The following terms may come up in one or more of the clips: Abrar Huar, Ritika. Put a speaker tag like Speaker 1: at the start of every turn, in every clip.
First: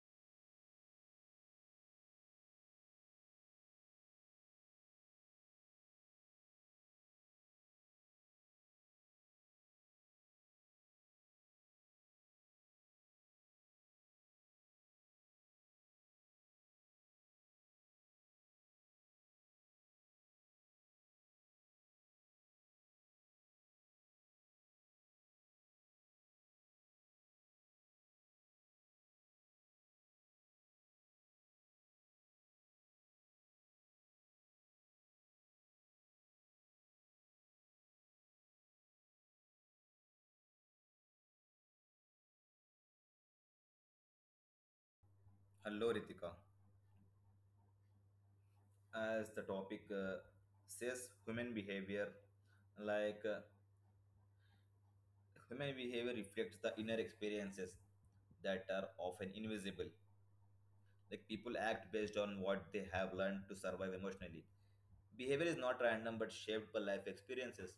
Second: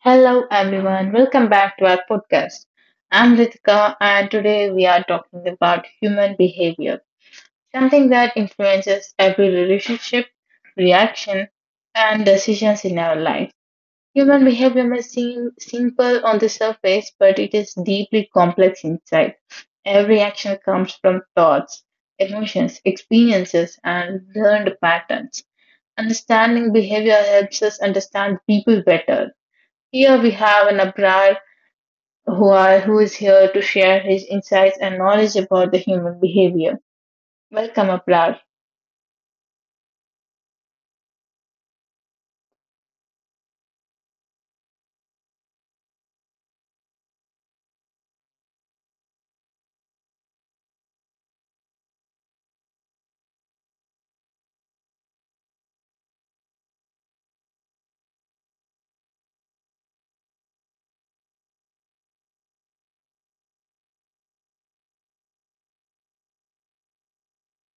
Speaker 1: Hello everyone, welcome back to our podcast. I'm Ritika and today we are talking about human behavior, something that influences every relationship, reaction, and decisions in our life. Human behavior may seem simple on the surface, but it is deeply complex inside. Every action comes from thoughts, emotions, experiences, and learned patterns. Understanding behavior helps us understand people better. Here we have an Abrar Huar who is here to share his insights and knowledge about the human behavior. Welcome, Abrar.
Speaker 2: Hello, Ritika. As the topic says, human behavior, like uh, human behavior reflects the inner experiences that are often invisible. Like people act based on what they have learned to survive emotionally. Behavior is not random but shaped by life experiences.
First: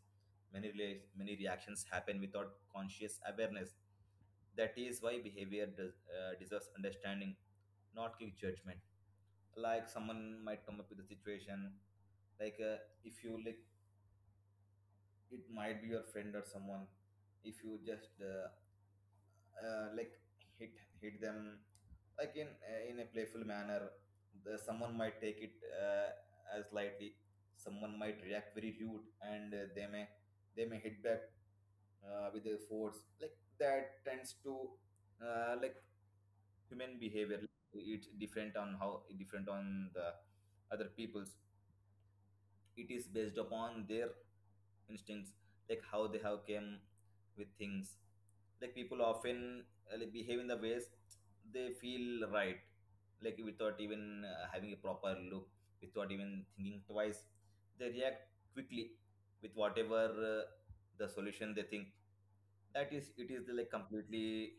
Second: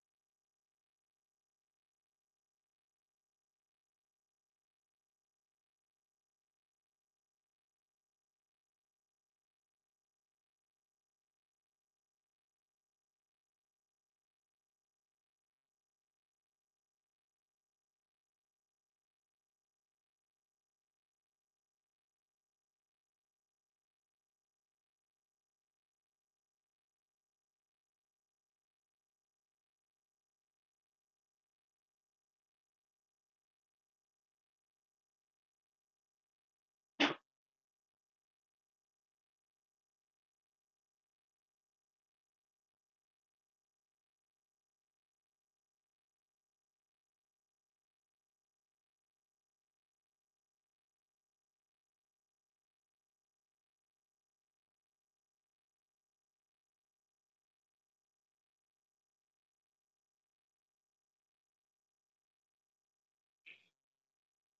Speaker 2: Many reactions happen without conscious awareness. That is why behavior deserves understanding, not quick judgment. Like someone might come up with a situation, like uh, if you like, it might be your friend or someone. If you just uh, like hit hit them, like in a playful manner. Someone might take it as lightly, someone might react very rude, and they may hit back with their force, like that tends to uh, like human behavior, it's different on how different on the other people's, it is based upon their instincts, like how they have came with things. Like people often like behave in the ways they feel right, like without even having a proper look, without even thinking twice, they react quickly with whatever the solution they think, that is it is like completely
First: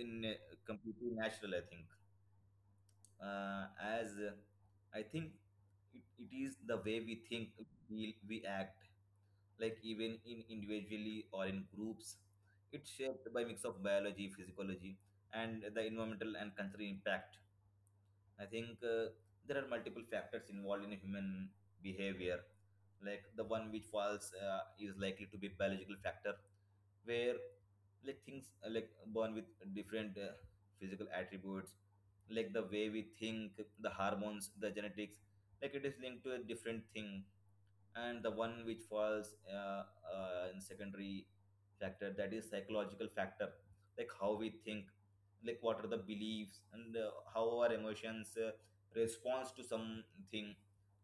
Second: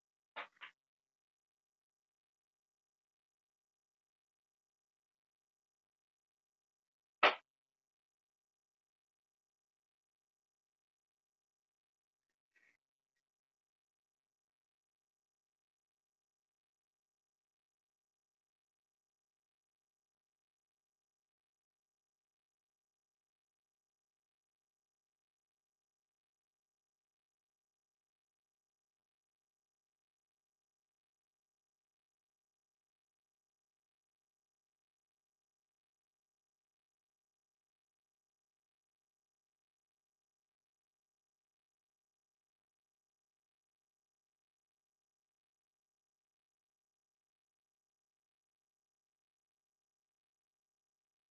Speaker 2: in completely natural, I think. As I think it is the way we think, we act, like even in individually or in groups. It's shaped by mix of biology, physiology, and the environmental and cultural impact. I think there are multiple factors involved in human behavior. Like the one which falls is likely to be biological factor, where like things like born with different physical attributes, like the way we think, the hormones, the genetics, like it is linked to a different thing. And the one which falls in secondary factor, that is psychological factor, like how we think, like what are the beliefs and how our emotions responds to something,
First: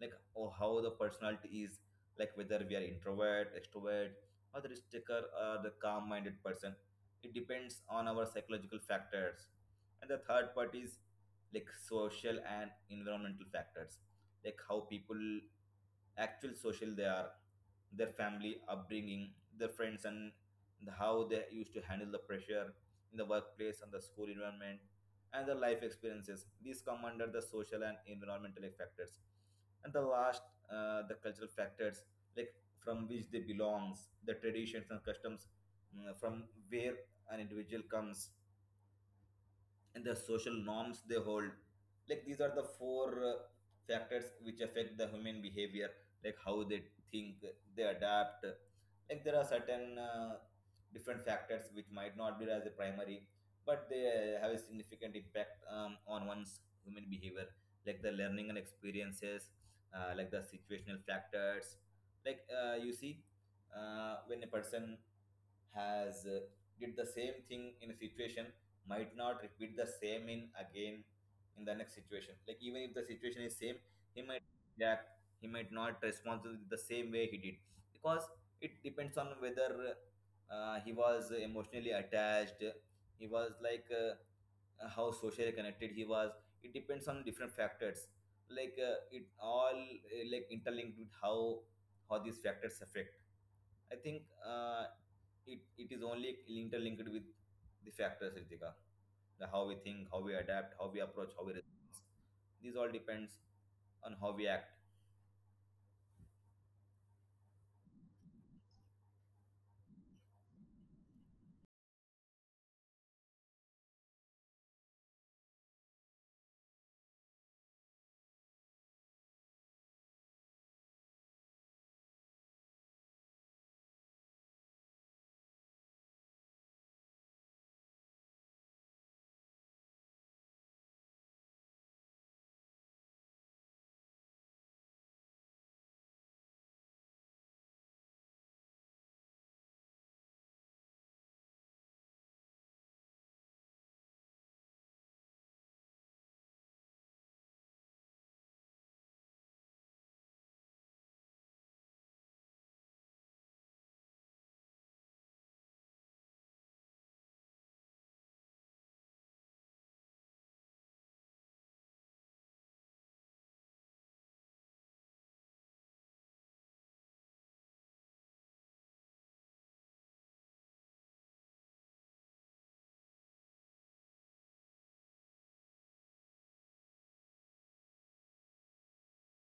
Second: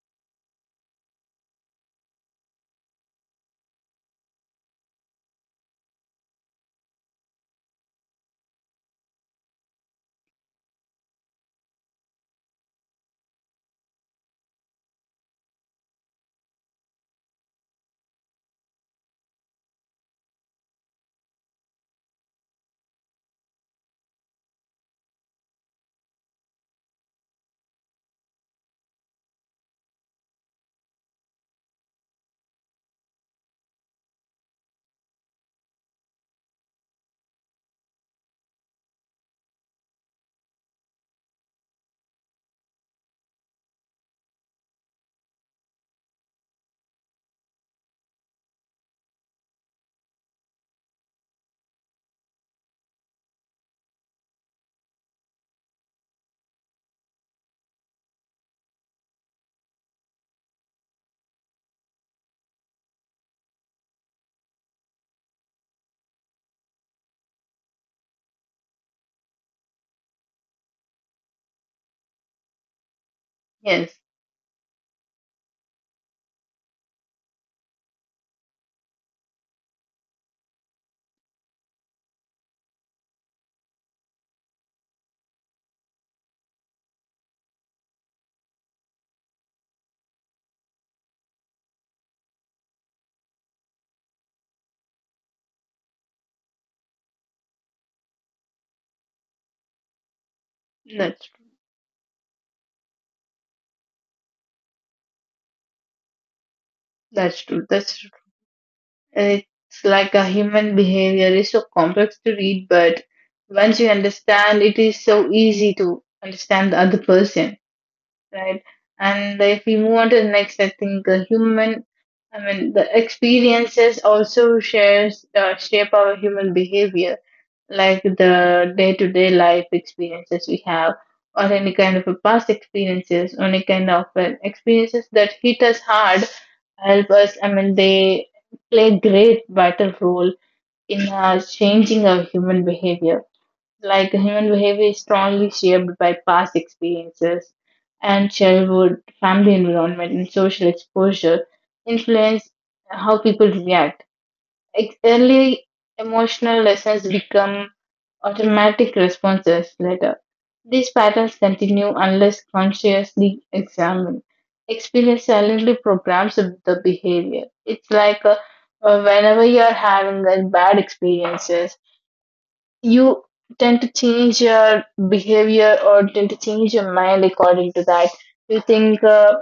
Speaker 2: like or how the personality is, like whether we are introvert extrovert or the risk taker or the calm minded person, it depends on our psychological factors. And the third part is like social and environmental factors, like how people actual social they are, their family upbringing, their friends, and the, how they used to handle the pressure in the workplace and the school environment, and their life experiences, these come under the social and environmental factors. And the last, the cultural factors, like from which they belongs, the traditions and customs, from where an individual comes, and the social norms they hold. Like these are the four uh, factors which affect the human behavior, like how they think, they adapt. Like there are certain different factors which might not be as the primary, but they have a significant impact on one's human behavior, like the learning and experiences, like the situational factors. Like you see, when a person has did the same thing in a situation, might not repeat the same in again in the next situation, like even if the situation is same,
Speaker 1: Yes,
Speaker 2: he might react, he might not respond to the same way he did, because it depends on whether he was emotionally attached, he was like how socially connected he was. It depends on different factors, like it all like interlinked with how these factors affect. I think it it is only interlinked with the factors, Ritika. The how we think, how we adapt, how we approach,
Speaker 1: that's
Speaker 2: how we
Speaker 1: true.
Speaker 2: respond. These all depends on how we act.
Speaker 1: That's true. That's true. It's like a human behavior is so complex to read, but once you understand, it is so easy to understand the other person, right? And if we move on to the next, I think the human, I mean, the experiences also shares shape our human behavior, like the day-to-day life experiences we have or any kind of a past experiences or any kind of experiences that hit us hard help us, I mean, they play great vital role in changing our human behavior, like human behavior is strongly shaped by past experiences and childhood family environment and social exposure influence how people react. Early emotional lessons become automatic responses later. These patterns continue unless consciously examined. Experience silently programs the behavior. It's like whenever you're having bad experiences, you tend to change your behavior or tend to change your mind according to that. You think uh,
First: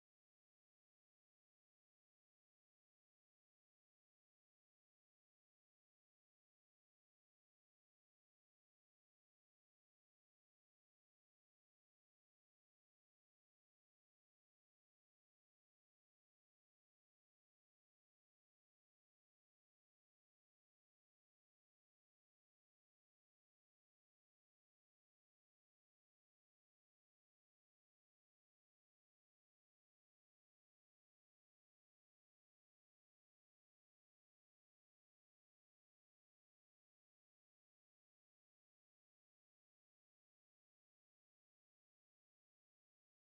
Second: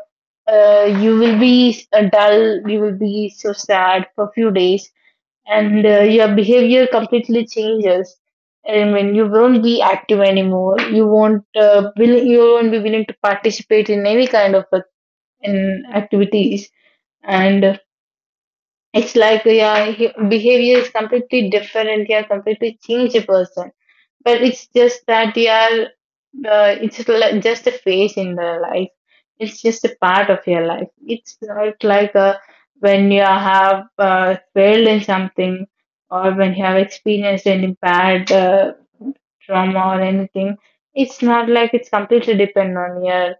Speaker 1: uh, you will be dull, you will be so sad for a few days, and your behavior completely changes. I mean, you won't be active anymore. You won't be willing to participate in any kind of in activities, and it's like your behavior is completely different. Yeah, completely change a person, but it's just that yeah, just a phase in the life. It's just a part of your life. It's not like when you have failed in something, or when you have experienced any bad trauma or anything. It's not like it's completely dependent on you.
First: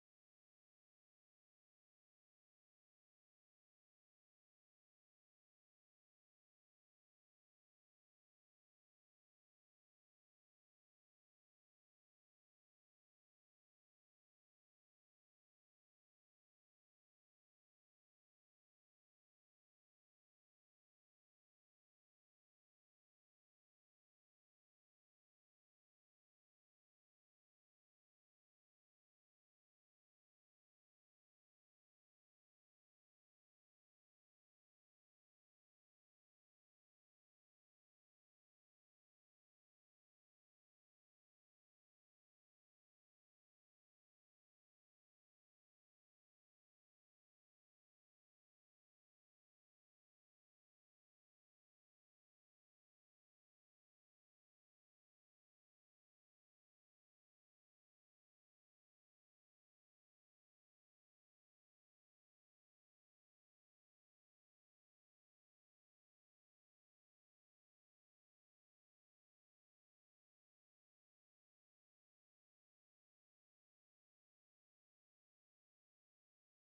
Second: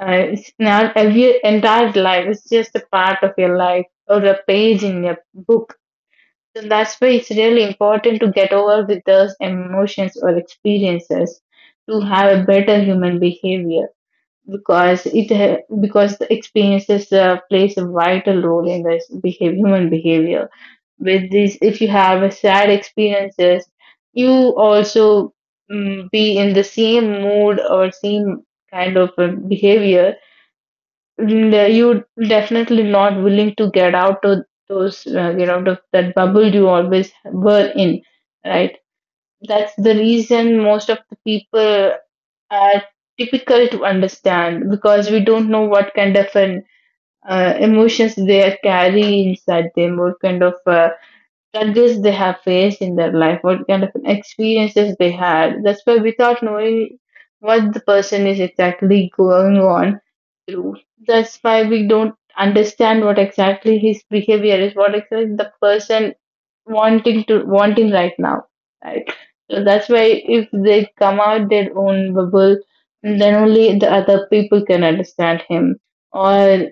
Speaker 1: It's not every entire life. It's just a part of your life or a page in your book. So that's why it's really important to get over with those emotions or experiences to have a better human behavior, because because the experiences plays a vital role in this behavior, human behavior. With this, if you have a sad experiences, you also be in the same mood or same kind of behavior. You definitely not willing to get out of those that bubble you always were in, right? That's the reason most of the people are difficult to understand, because we don't know what kind of an emotions they are carrying inside them, what kind of struggles they have faced in their life, what kind of experiences they had. That's why, without knowing what the person is exactly going on through, that's why we don't understand what exactly his behavior is, what exactly the person wanting right now, right? So that's why if they come out their own bubble, then only the other people can understand him, or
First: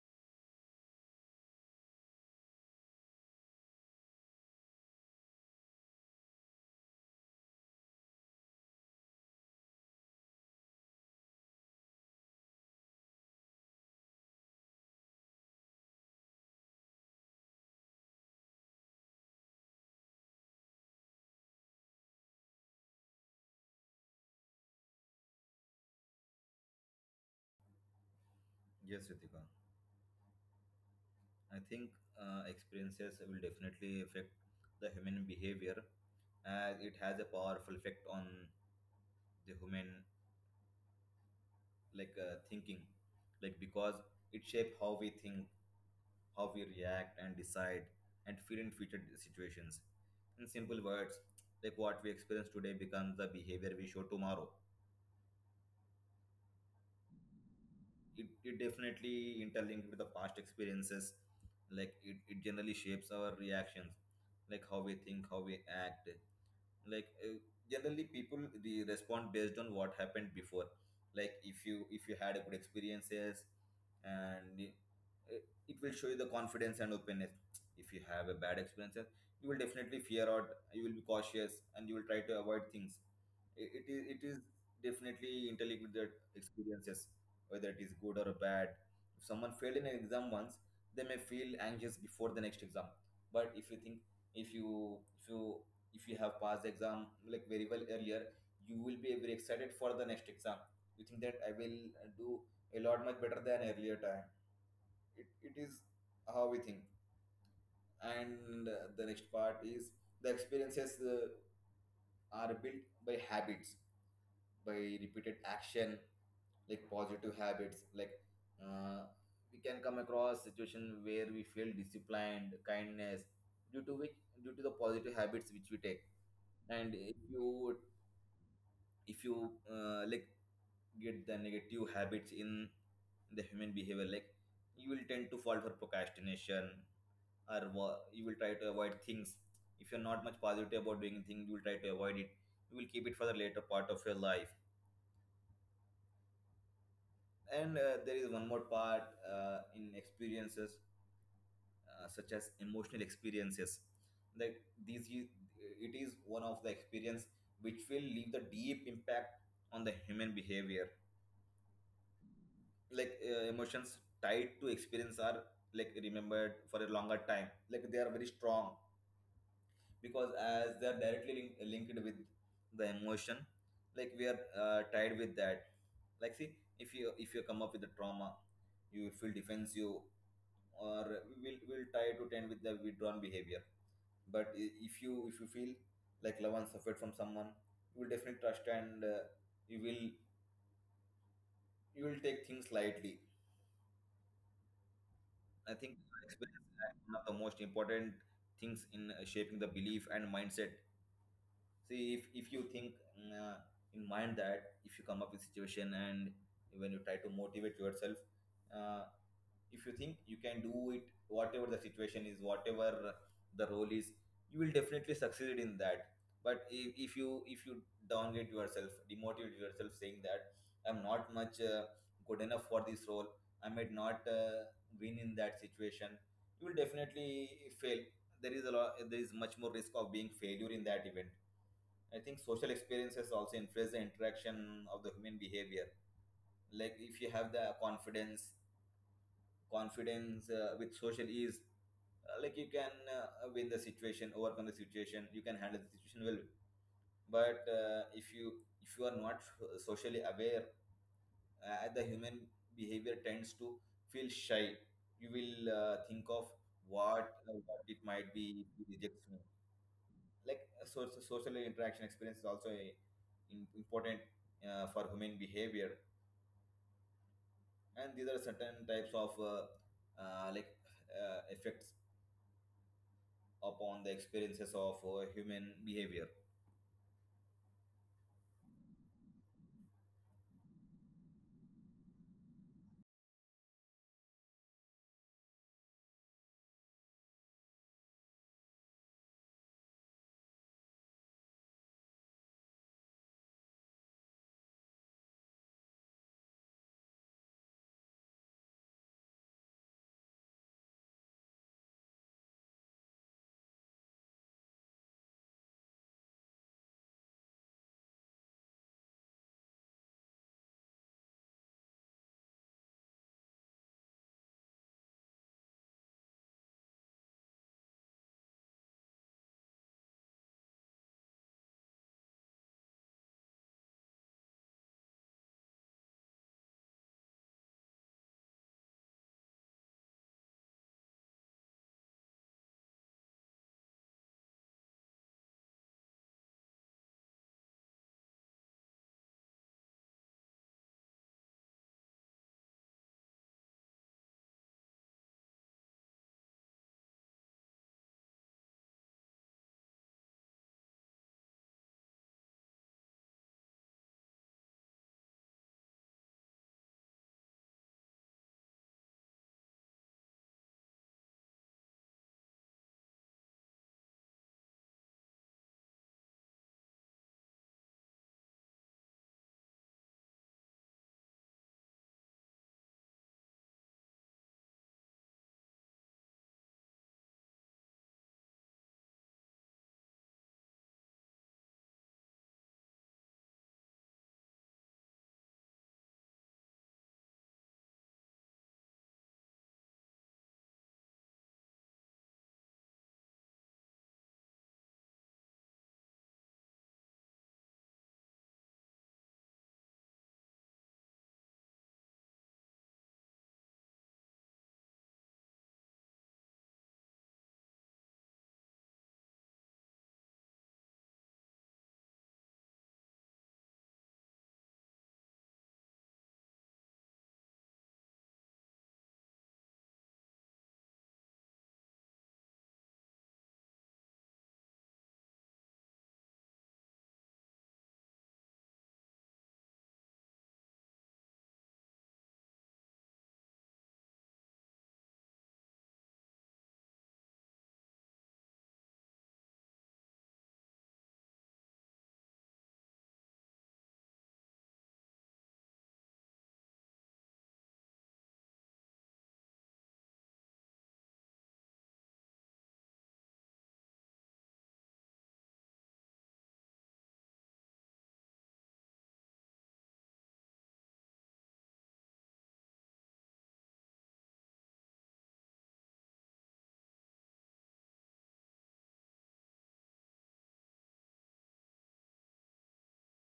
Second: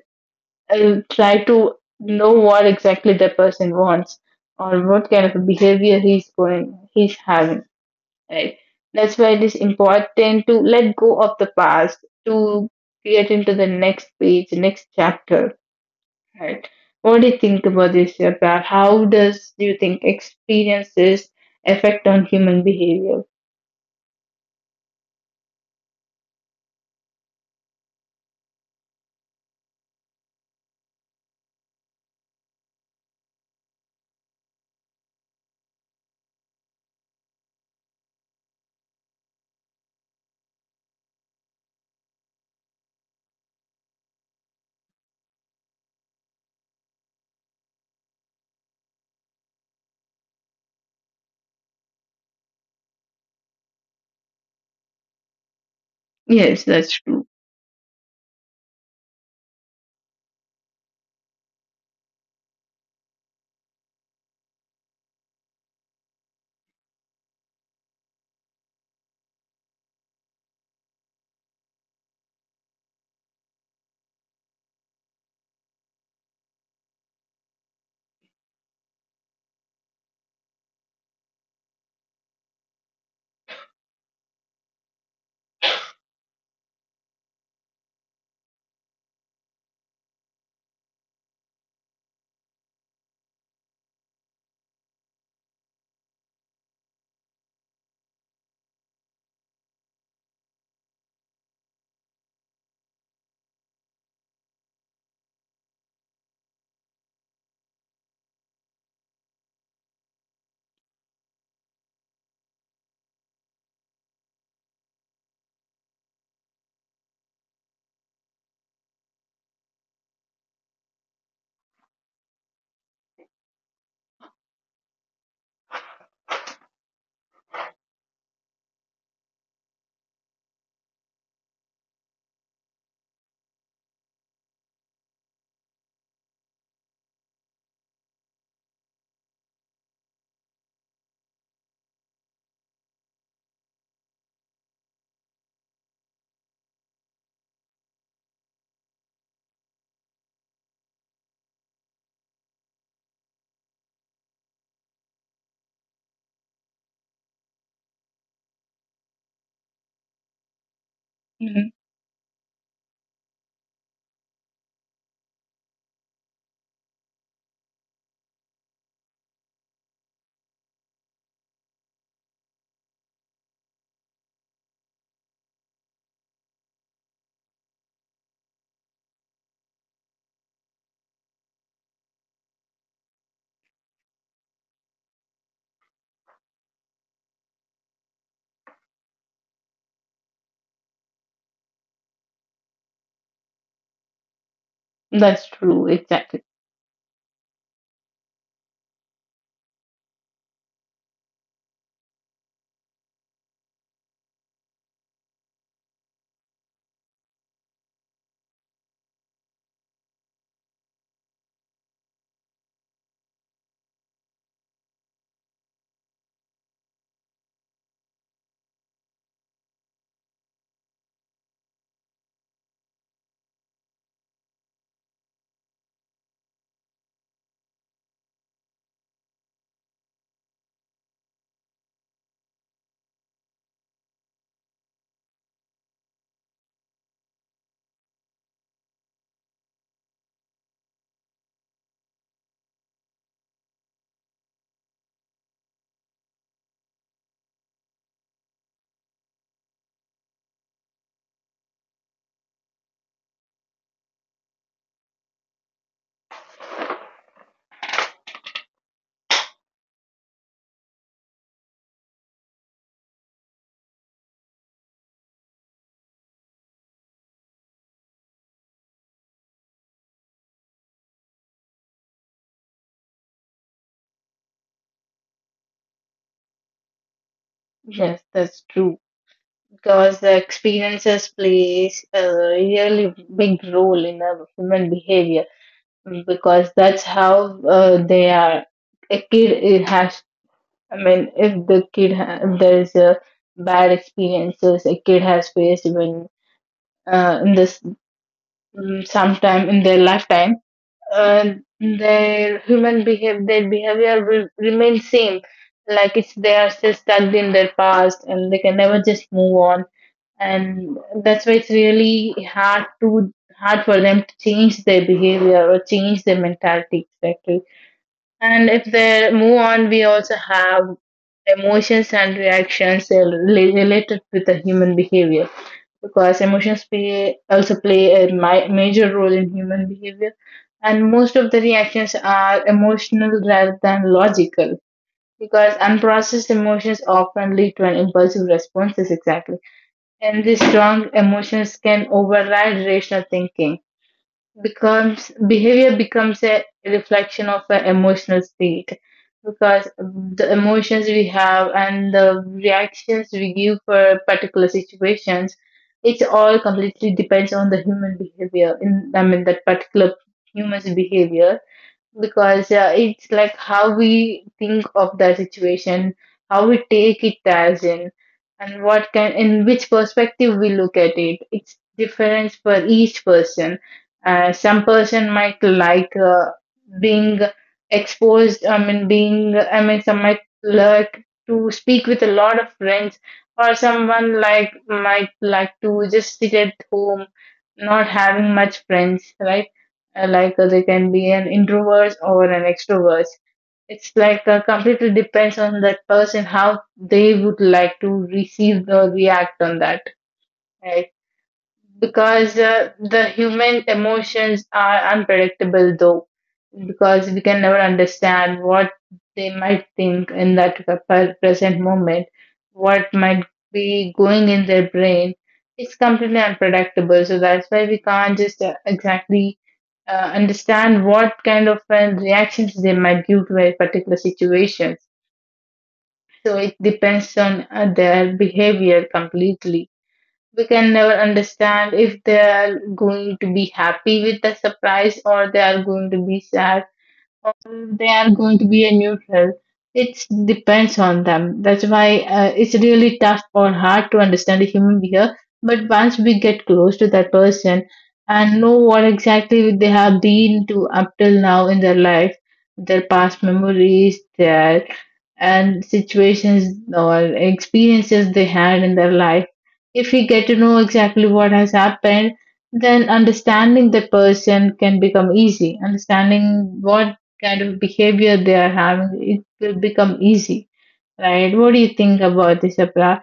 Speaker 1: I'll try to know what exactly the person wants or what kind of a behavior he's having, right? That's why it is important to let go of the past, to get into the next page, next chapter, right? What do you think about this, Yatra? How does do you think experiences affect on human behavior?
Speaker 2: Yes, Ritika. I think experiences will definitely affect the human behavior, as it has a powerful effect on the human, thinking, like because it shapes how we think, how we react and decide and feel in future situations. In simple words, like what we experience today becomes the behavior we show tomorrow.
Speaker 1: Yes, that's true.
Speaker 2: It definitely interlinked with the past experiences. Like it generally shapes our reactions, like how we think, how we act, like uh, generally people respond based on what happened before. Like if you had a good experiences and uh, it will show you the confidence and openness. If you have a bad experience, you will definitely fear out, you will be cautious and you will try to avoid things. It is definitely interlinked with the experiences, whether it is good or bad. If someone failed in an exam once, they may feel anxious before the next exam. But if you think, if you if you if you have passed the exam like very well earlier, you will be very excited for the next exam. You think that I will do a lot much better than earlier time. It is how we think. And the next part is, the experiences are built by habits, by repeated action. Like positive habits, uh, we can come across situation where we feel disciplined kindness, due to which due to the positive habits which we take. And if you like get the negative habits in the human behavior, like you will tend to fall for procrastination, or you will try to avoid things. If you're not much positive about doing things, you will try to avoid it, you will keep it for the later part of your life. And there is one more part in experiences, such as emotional experiences, that these it is one of the experience which will leave the deep impact on the human behavior.
Speaker 1: Mhm.
Speaker 2: Like emotions tied to experience are like remembered for a longer time, like they are very strong, because as they are directly linked with the emotion, like we are tied with that. Like see, if you come up with a trauma, you will feel defensive, or we will try to tend with the withdrawn behavior. But if you feel like love and suffered from someone, you will definitely trust and you will you will take things lightly.
Speaker 1: That's
Speaker 2: I
Speaker 1: true,
Speaker 2: think
Speaker 1: exactly.
Speaker 2: experience is one of the most important things in shaping the belief and mindset. See, if you think in mind that if you come up with situation, and when you try to motivate yourself, uh, if you think you can do it, whatever the situation is, whatever the role is, you will definitely succeed in that. But if you downgrade yourself, demotivate yourself saying that I'm not much good enough for this role, I might not win in that situation, you will definitely fail. There is much more risk of being failure in that event. I think social experiences also influence the interaction of the human behavior. Like if you have the confidence with social ease, like you can win the situation, overcome the situation, you can handle the situation well. But if you are not socially aware, the human behavior tends to feel shy, you will think of what it might be if you reject me. Like so social interaction experience is also a, important for human behavior. And these are certain types of uh, like effects upon the experiences of human behavior.
Speaker 1: Yes, that's true because the experiences plays a really big role in a human behavior, because that's how they are a kid it has, I mean, if there is a bad experiences a kid has faced when in this sometime in their lifetime, uh, their behavior will remain same, like it's they are still stuck in their past and they can never just move on. And that's why it's really hard for them to change their behavior or change their mentality, exactly. And if they move on, we also have emotions and reactions are related with the human behavior, because emotions play also play a major role in human behavior, and most of the reactions are emotional rather than logical, because unprocessed emotions often lead to an impulsive responses, exactly. And these strong emotions can override rational thinking. Becomes behavior becomes a reflection of an emotional state, because the emotions we have and the reactions we give for particular situations, it all completely depends on the human behavior, in I mean that particular human's behavior. Because it's like how we think of the situation, how we take it as in, and what kind, in which perspective we look at it. It's different for each person. Some person might like being exposed. I mean, being. I mean, some might like to speak with a lot of friends, or someone like might like to just sit at home, not having much friends, right? Like, they can be an introvert or an extrovert. It's like completely depends on that person how they would like to receive or react on that, right? Because the human emotions are unpredictable though, because we can never understand what they might think in that present moment, what might be going in their brain. It's completely unpredictable, so that's why we can't just exactly understand what kind of reactions they might give to a particular situation. So it depends on their behavior completely. We can never understand if they are going to be happy with the surprise or they are going to be sad. They are going to be a neutral. It depends on them. That's why it's really tough or hard to understand a human behavior. But once we get close to that person and know what exactly they have been to up till now in their life, their past memories, their and situations or experiences they had in their life, if we get to know exactly what has happened, then understanding the person can become easy. Understanding what kind of behavior they are having, it will become easy, right? What do you think about this, Apra?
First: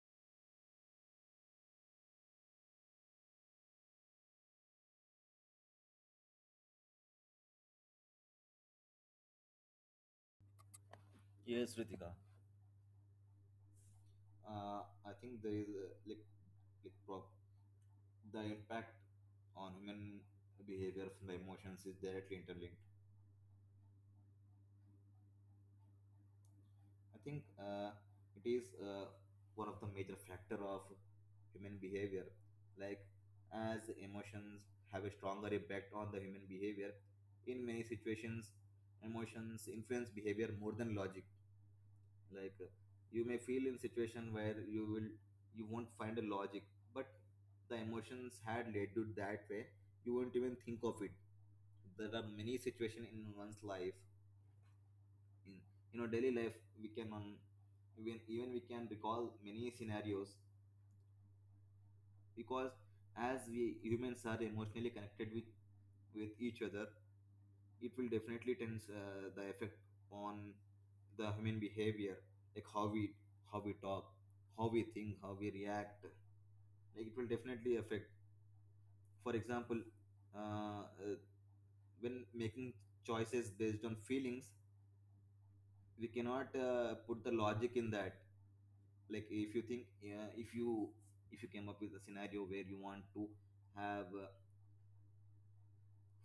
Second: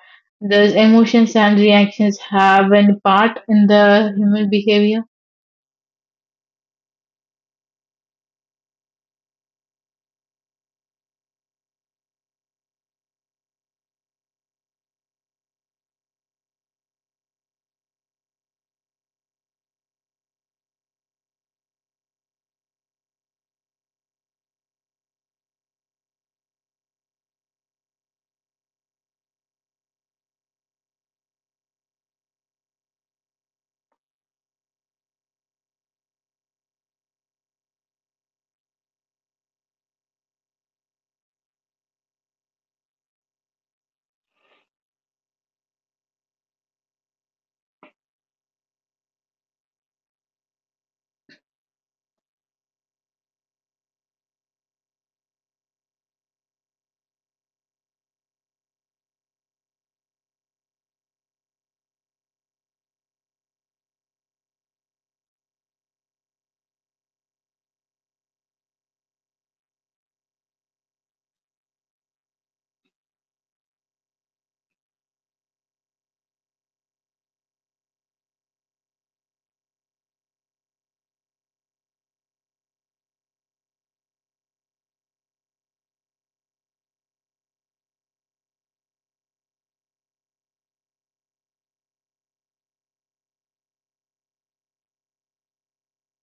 Speaker 1: Does emotions and reactions have any part in the human behavior?
Speaker 2: Yes, Ritika. I think there is like prob- the impact on human behavior from the emotions is directly interlinked. I think it is one of the major factor of human behavior. Like as emotions have a stronger impact on the human behavior, in many situations, emotions influence behavior more than logic. like uh, you may feel in situation where you won't find a logic, but the emotions had led you that way. You won't even think of it. There are many situations in one's life in daily life. We can even we can recall many scenarios, because as we humans are emotionally connected with each other, it will definitely tends the effect on the human behavior, like how we talk, how we think, how we react. Like, it will definitely affect. For example, uh, uh, when making choices based on feelings, we cannot put the logic in that. Like if you if you came up with a scenario where you want to have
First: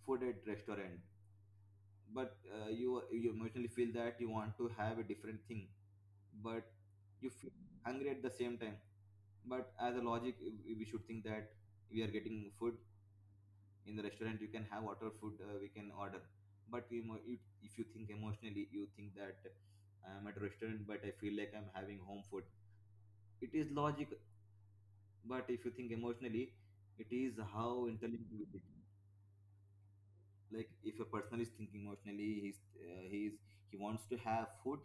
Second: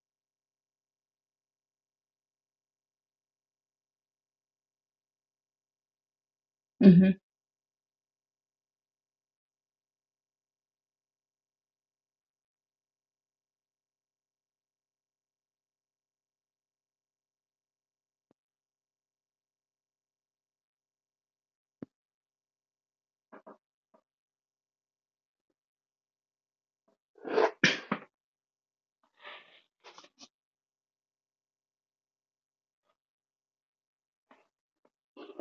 Speaker 2: food at restaurant, but you emotionally feel that you want to have a different thing, but
Speaker 1: Hmm.
Speaker 2: you feel hungry at the same time. But as a logic we should think that we are getting food in the restaurant. You can have whatever food we can order. But if you think emotionally, you think that I'm at a restaurant but I feel like I'm having home food. It is logic. But if you think emotionally, it is how intelligent with it. Like if a person is thinking emotionally, he's he wants to have food,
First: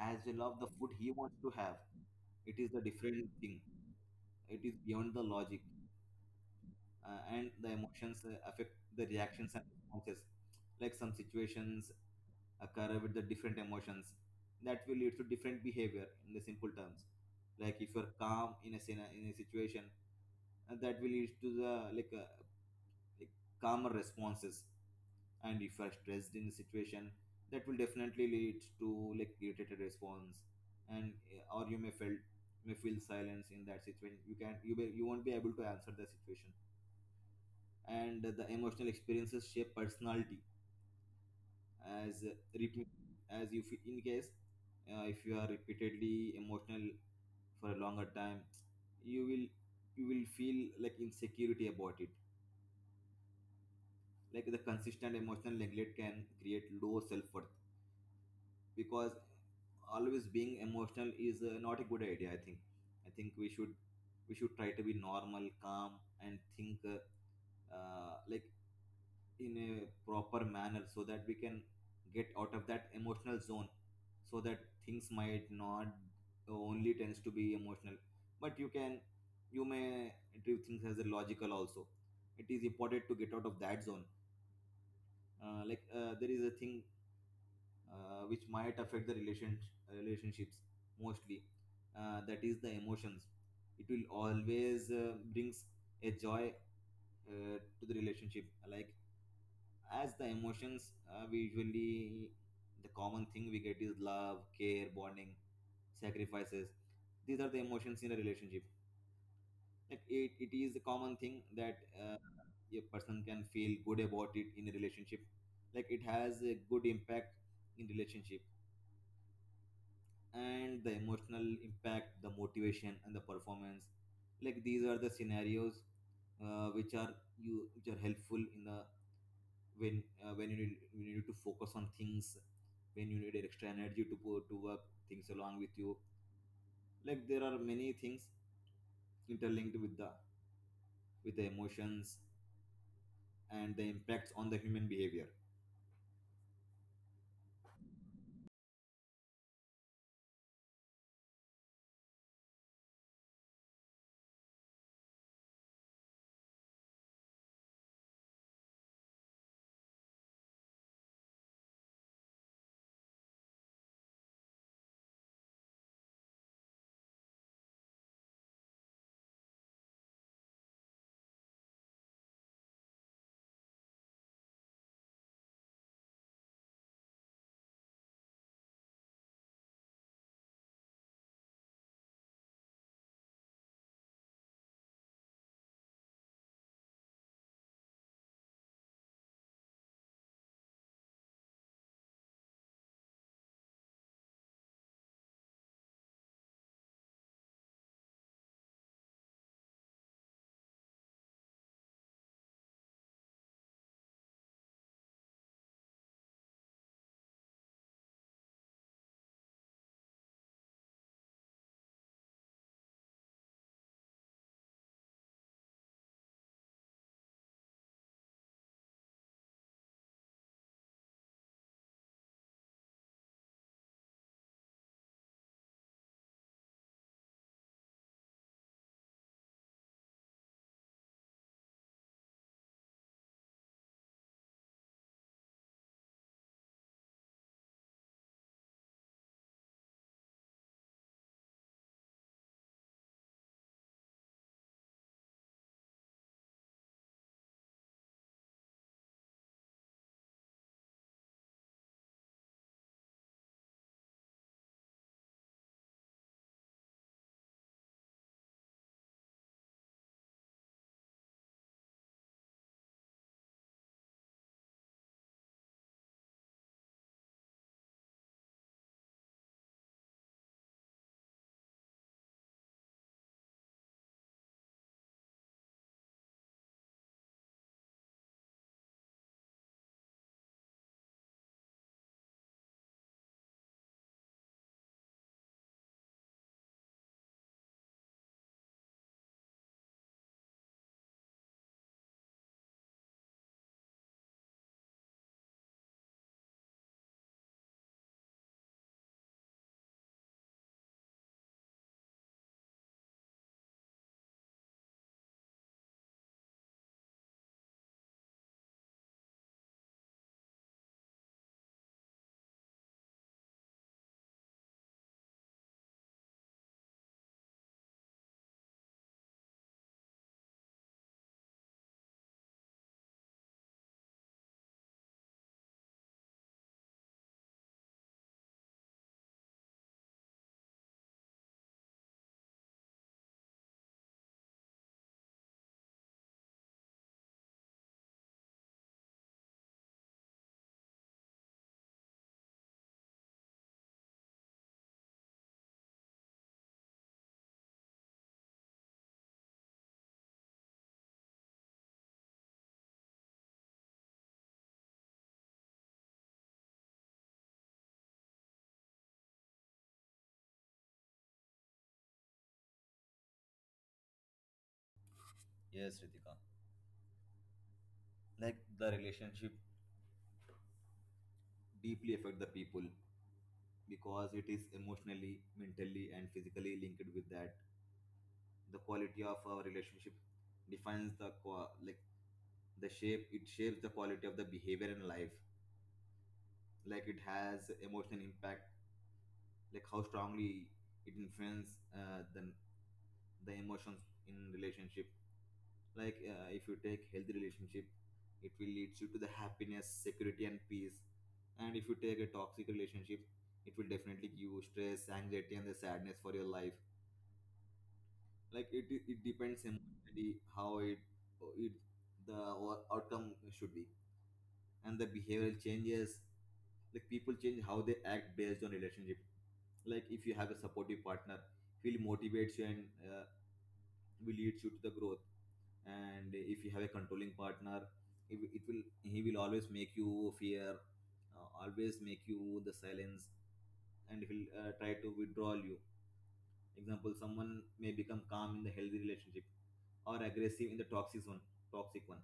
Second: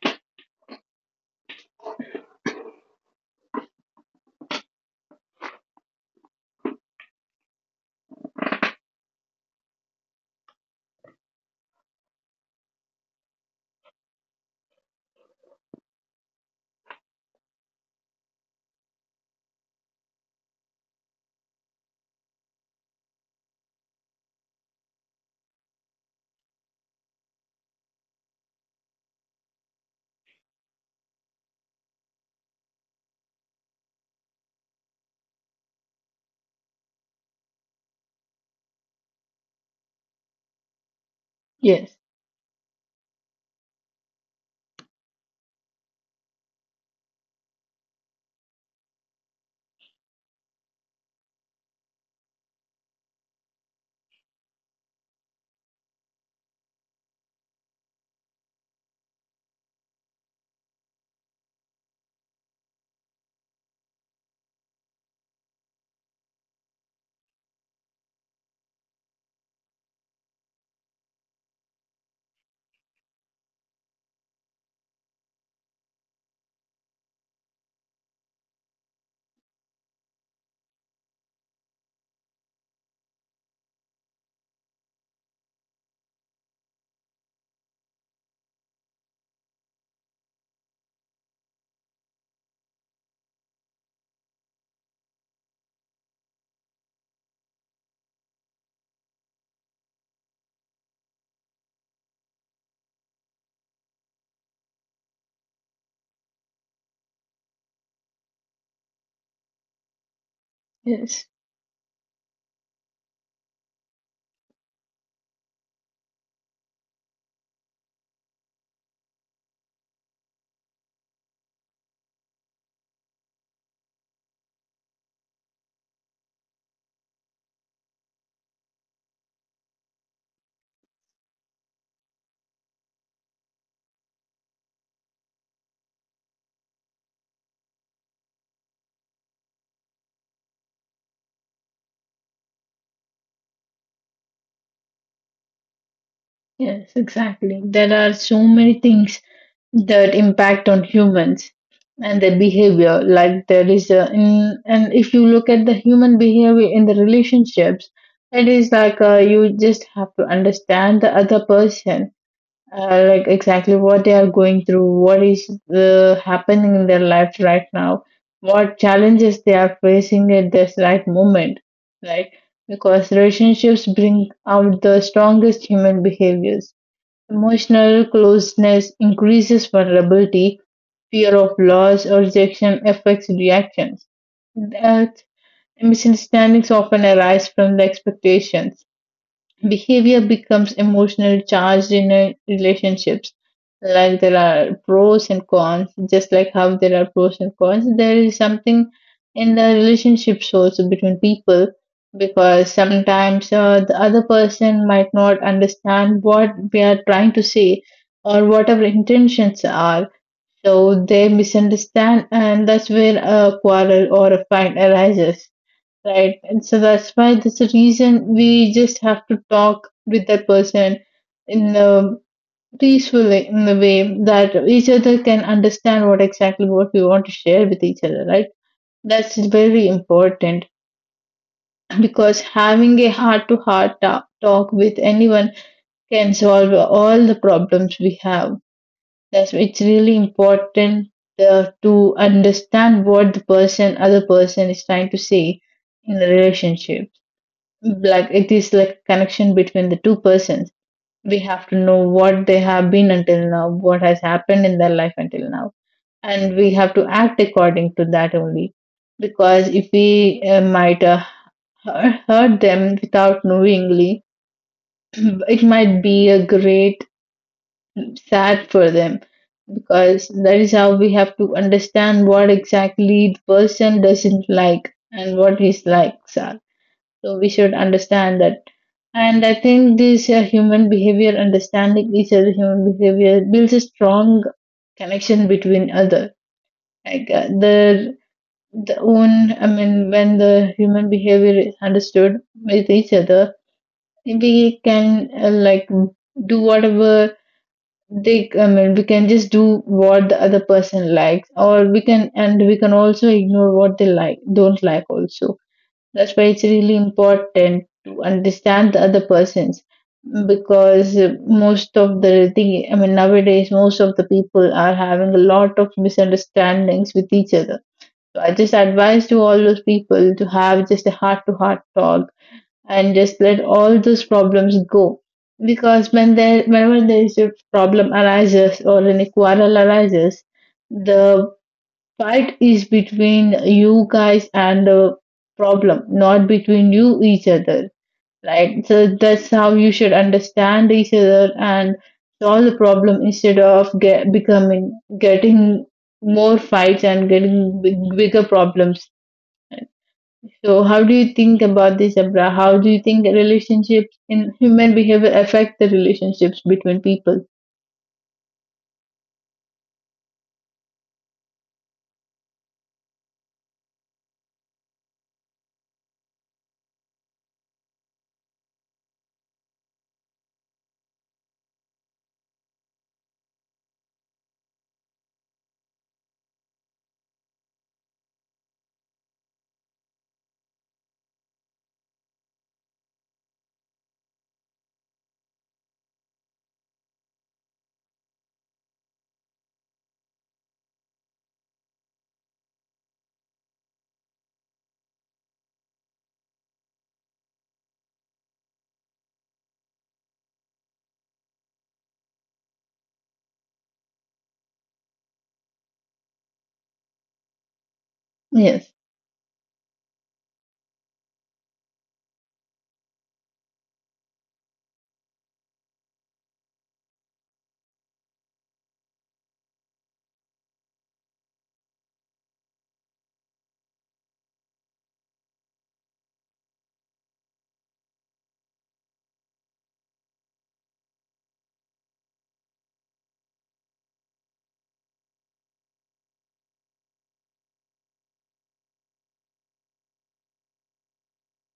Speaker 2: as well of the food he wants to have. It is the different thing. It is beyond the logic. And the emotions affect the reactions and responses. Like some situations occur with the different emotions, that will lead to different behavior in the simple terms. Like if you're calm in in a situation, and that will lead to the like calmer responses. And if you're stressed in the situation, that will definitely lead to like irritated response. And or you may felt may feel silence in that situation. You can you won't be able to answer the situation. And the emotional experiences shape personality
Speaker 1: Yes,
Speaker 2: as repeat as you feel in case, if you are repeatedly emotional for a longer time, you will you will feel like insecurity about it. Like the consistent emotional neglect can create low self-worth, because always being emotional is not a good idea, I think. I think we should try to be normal calm and think uh, like in a proper manner, so that we can get out of that emotional zone, so that things might not only tends to be emotional, but you may treat things as a logical also. It is important to get out of that zone. There is a thing which might affect the relationships mostly, that is the emotions. It will always brings a joy to the relationship. Like as the emotions, we usually the common thing we get is love, care, bonding, sacrifices. These are the emotions in a relationship. Like it is the common
Speaker 1: yes,
Speaker 2: thing that a person can feel good about it in a relationship. Like it has a good impact in relationship. And the emotional impact the motivation and the performance, like these are the scenarios, which are you which are helpful in the when you need, you need to focus on things, when you need extra energy to put to work things along with you. Like there are many things interlinked with the emotions and the impacts on the human behavior.
Speaker 1: yes, exactly. There are so many things that impact on humans and their behavior. Like there is and if you look at the human behavior in the relationships, it is like you just have to understand the other person, like exactly what they are going through, what is happening in their life right now, what challenges they are facing at this right moment, right? Because relationships bring out the strongest human behaviors. Emotional closeness increases vulnerability, fear of loss or rejection affects reactions. That misunderstandings often arise from the expectations. Behavior becomes emotional charged in a relationships. Like there are pros and cons, just like how there are pros and cons, there is something in the relationships also between people, because sometimes the other person might not understand what we are trying to say or what our intentions are. So they misunderstand, and that's where a quarrel or a fight arises. Right. And so that's why, that's the reason we just have to talk with that person in a in a way that each other can understand what exactly what we want to share with each other, right? That's very important, because having a heart to heart talk with anyone can solve all the problems we have. That's why it's really important to understand what other person is trying to say in the relationship. Like it is like connection between the two persons. We have to know what they have been until now, what has happened in their life until now, and we have to act according to that only, because if we might hurt them without knowingly it might be a great sad for them, because that is how we have to understand what exactly the person doesn't like and what his likes are, so we should understand that. And I think this human behavior, understanding each other human behavior, builds a strong connection between other. Like, the own, I mean, when the human behavior is understood with each other, we can like do whatever they. I mean, we can just do what the other person likes, or we can, and we can also ignore what they like, don't like also. That's why it's really important to understand the other persons, because most of the thing, I mean, nowadays, most of the people are having a lot of misunderstandings with each other. So I just advise to all those people to have just a heart to heart talk and just let all those problems go. Whenever there is a problem arises or any quarrel arises, the fight is between you guys and the problem, not between you each other. Right? So that's how you should understand each other and solve the problem instead of getting more fights and getting bigger problems. So how do you think about this, Abra? How do you think relationships in human behavior affect the relationships between people?
Speaker 2: Yes, Ritika, like the relationship deeply affect the people, because it is emotionally, mentally and physically linked with that. The quality of our relationship defines the qua like the shape, it shapes the quality of the behavior in life. Like it has emotional impact, like how strongly it influences uh, the the emotions in relationship. Like if you take healthy relationship, it will lead you to the happiness, security, and peace. And if you take a toxic relationship, it will definitely give you stress, anxiety, and the sadness for your life. Like it
Speaker 1: Yes.
Speaker 2: depends emotionally how it it the outcome should be. And the behavioral changes, like people change how they act based on relationship. Like if you have a supportive partner, he will motivates you and will lead you to the growth. And if you have a controlling partner, it will he will always make you fear, always make you the silence, and he'll try to withdraw you. Example, someone may become calm in the healthy relationship or aggressive in the toxic one.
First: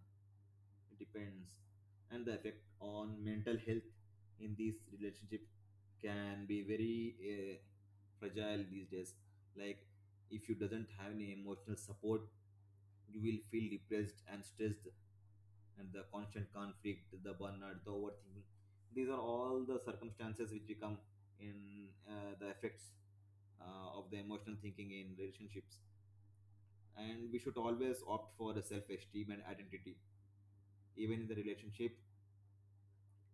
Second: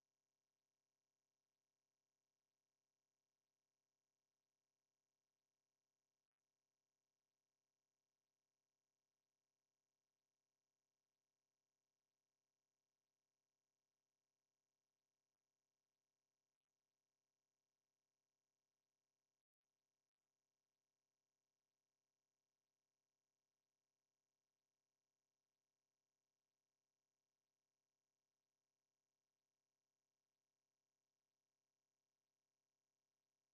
Speaker 2: It depends. And the effect on mental health in these relationship can be very fragile these days. Like if you doesn't have any emotional support, you will feel depressed and stressed. And the constant conflict, the burnout, the overthinking, these are all the circumstances which become in the effects of the emotional thinking in relationships. And we should always opt for a self-esteem and identity, even in the relationship.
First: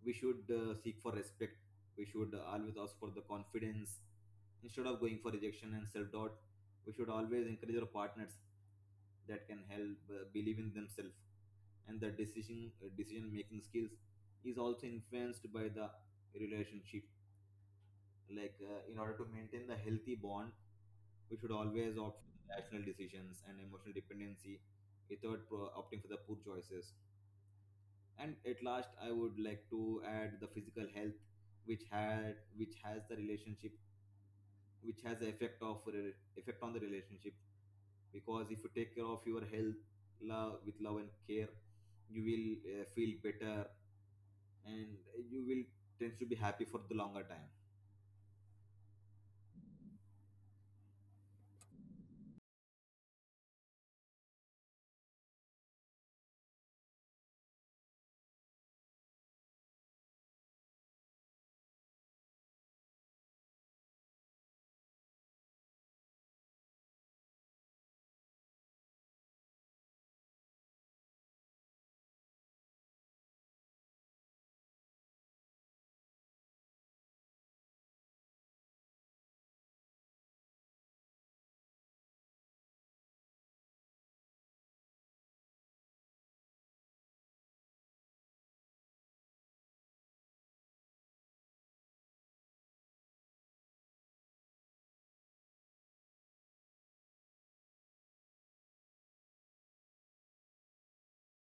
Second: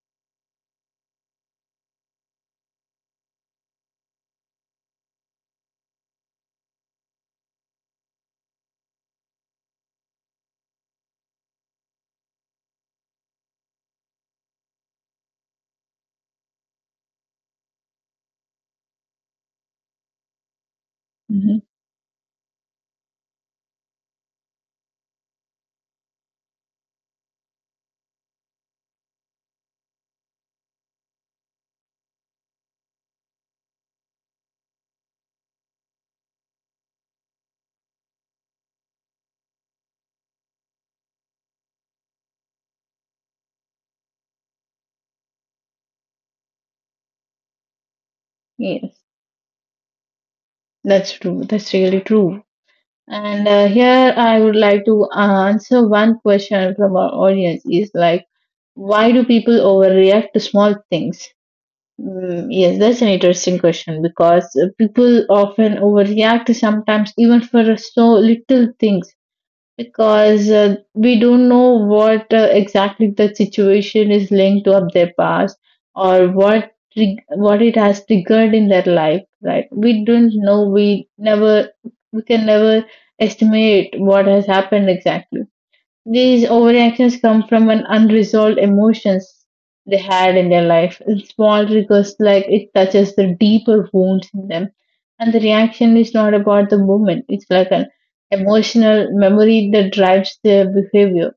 Speaker 2: We should seek for respect, we should always ask for the confidence instead of going for rejection and self-doubt. We should always encourage our partners, that can help believe in themselves. And the decision decision making skills is also influenced by the relationship. Like in order to maintain the healthy bond, we should
Speaker 1: hmm
Speaker 2: always opt for the rational decisions and emotional dependency, without pro- opting for the poor choices. And at last, I would like to add the physical health, which had which has the relationship which has the effect of re- effect on the relationship, because if you take care of your health, with love and care, you will feel better, and you will tends to be happy for the longer time.
Speaker 1: Yes. That's true. That's really true. And here I would like to answer one question from our audience is like, why do people overreact to small things? Yes, that's an interesting question, because people often overreact sometimes even for so little things, because we don't know what exactly the situation is linked to of their past, or what it has triggered in their life. Right? We don't know, we never, we can never estimate what has happened exactly. These overreactions come from an unresolved emotions they had in their life. It's small triggers, like it touches the deeper wounds in them. And the reaction is not about the moment. It's like an emotional memory that drives their behavior.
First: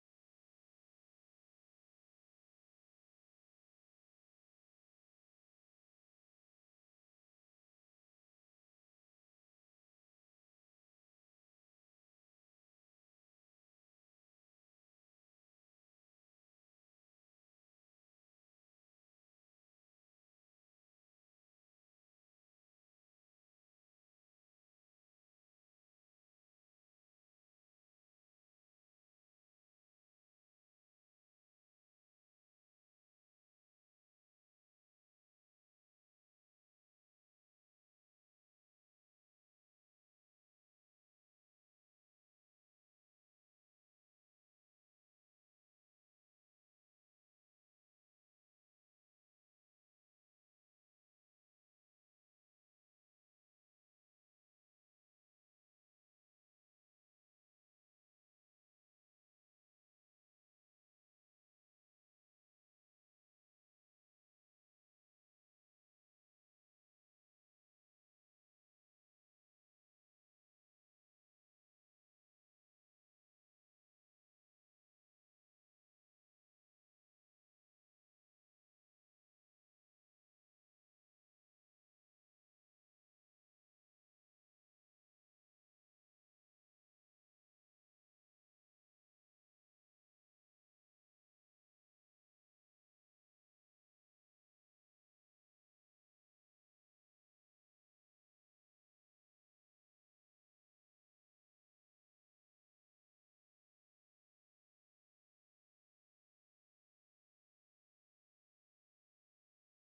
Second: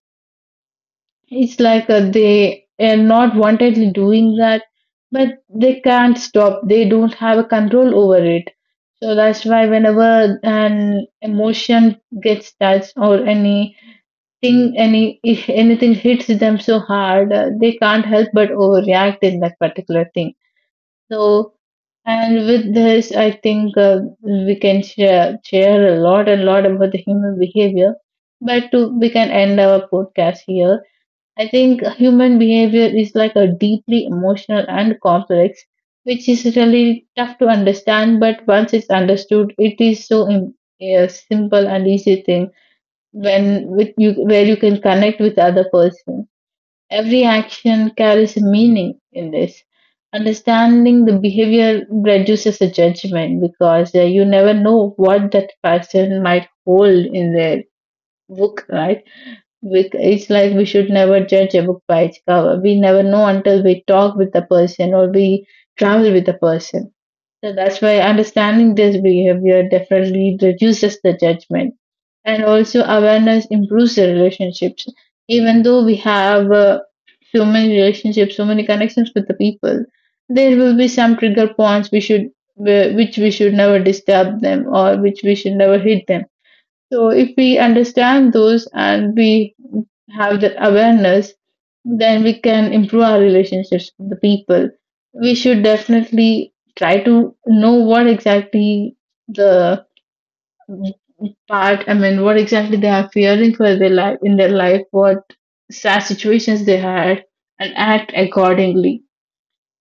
Speaker 1: It's like they are not wantedly doing that, but they can't stop. They don't have a control over it. So that's why whenever an emotion gets touched, or any thing, any, if anything hits them so hard, they can't help but overreact in that particular thing. So, and with this I think, we can share a lot and lot about the human behavior, but to we can end our podcast here. I think human behavior is like a deeply emotional and complex, which is really tough to understand, but once it's understood it is a simple and easy thing, when with you where you can connect with other person. Every action carries a meaning in this. Understanding the behavior reduces the judgment, because you never know what that person might hold in their book. Right? It's like we should never judge a book by its cover. We never know until we talk with the person or we travel with the person. So that's why understanding this behavior definitely reduces the judgment. And also awareness improves the relationships. Even though we have so many relationships, so many connections with the people, there will be some trigger points we should, which we should never disturb them, or which we should never hit them. So if we understand those and we have that awareness, then we can improve our relationships with the people. We should definitely try to know what exactly the part, I mean, what exactly they are fearing for their life, in their life, what sad situations they had, and act accordingly.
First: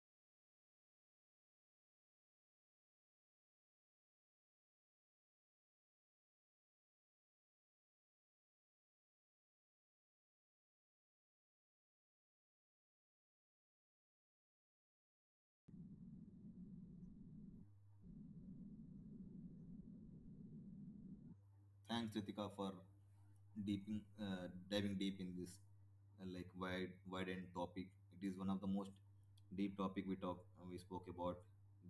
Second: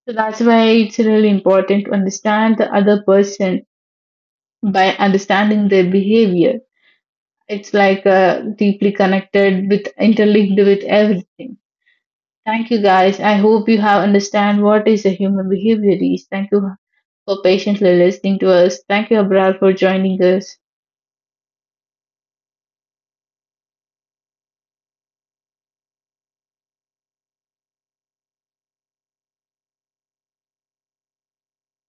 Speaker 1: So that's why it's really important to understand the other person by understanding their behavior. It's like deeply connected with, interlinked with everything. Thank you guys, I hope you have understand what is a human behavior is. Thank you for patiently listening to us. Thank you Abrar for joining us.
Speaker 2: Thanks Ritika for diving deep in this, wide end topic. It is one of the most deep topic we spoke about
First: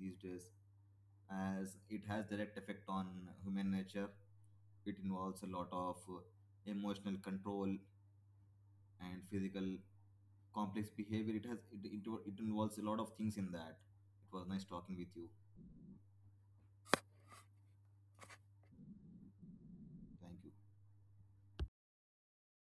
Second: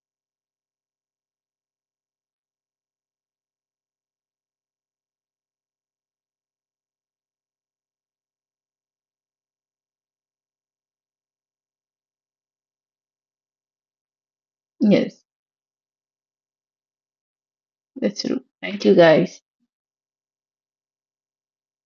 Speaker 2: these days, as it has direct effect on human nature. It involves a lot of emotional control and physical complex behavior. It has it involves a lot of things in that. It was nice talking with
Speaker 1: Yes,
Speaker 2: you.
Speaker 1: that's true. Thank you guys.
Speaker 2: Thank you.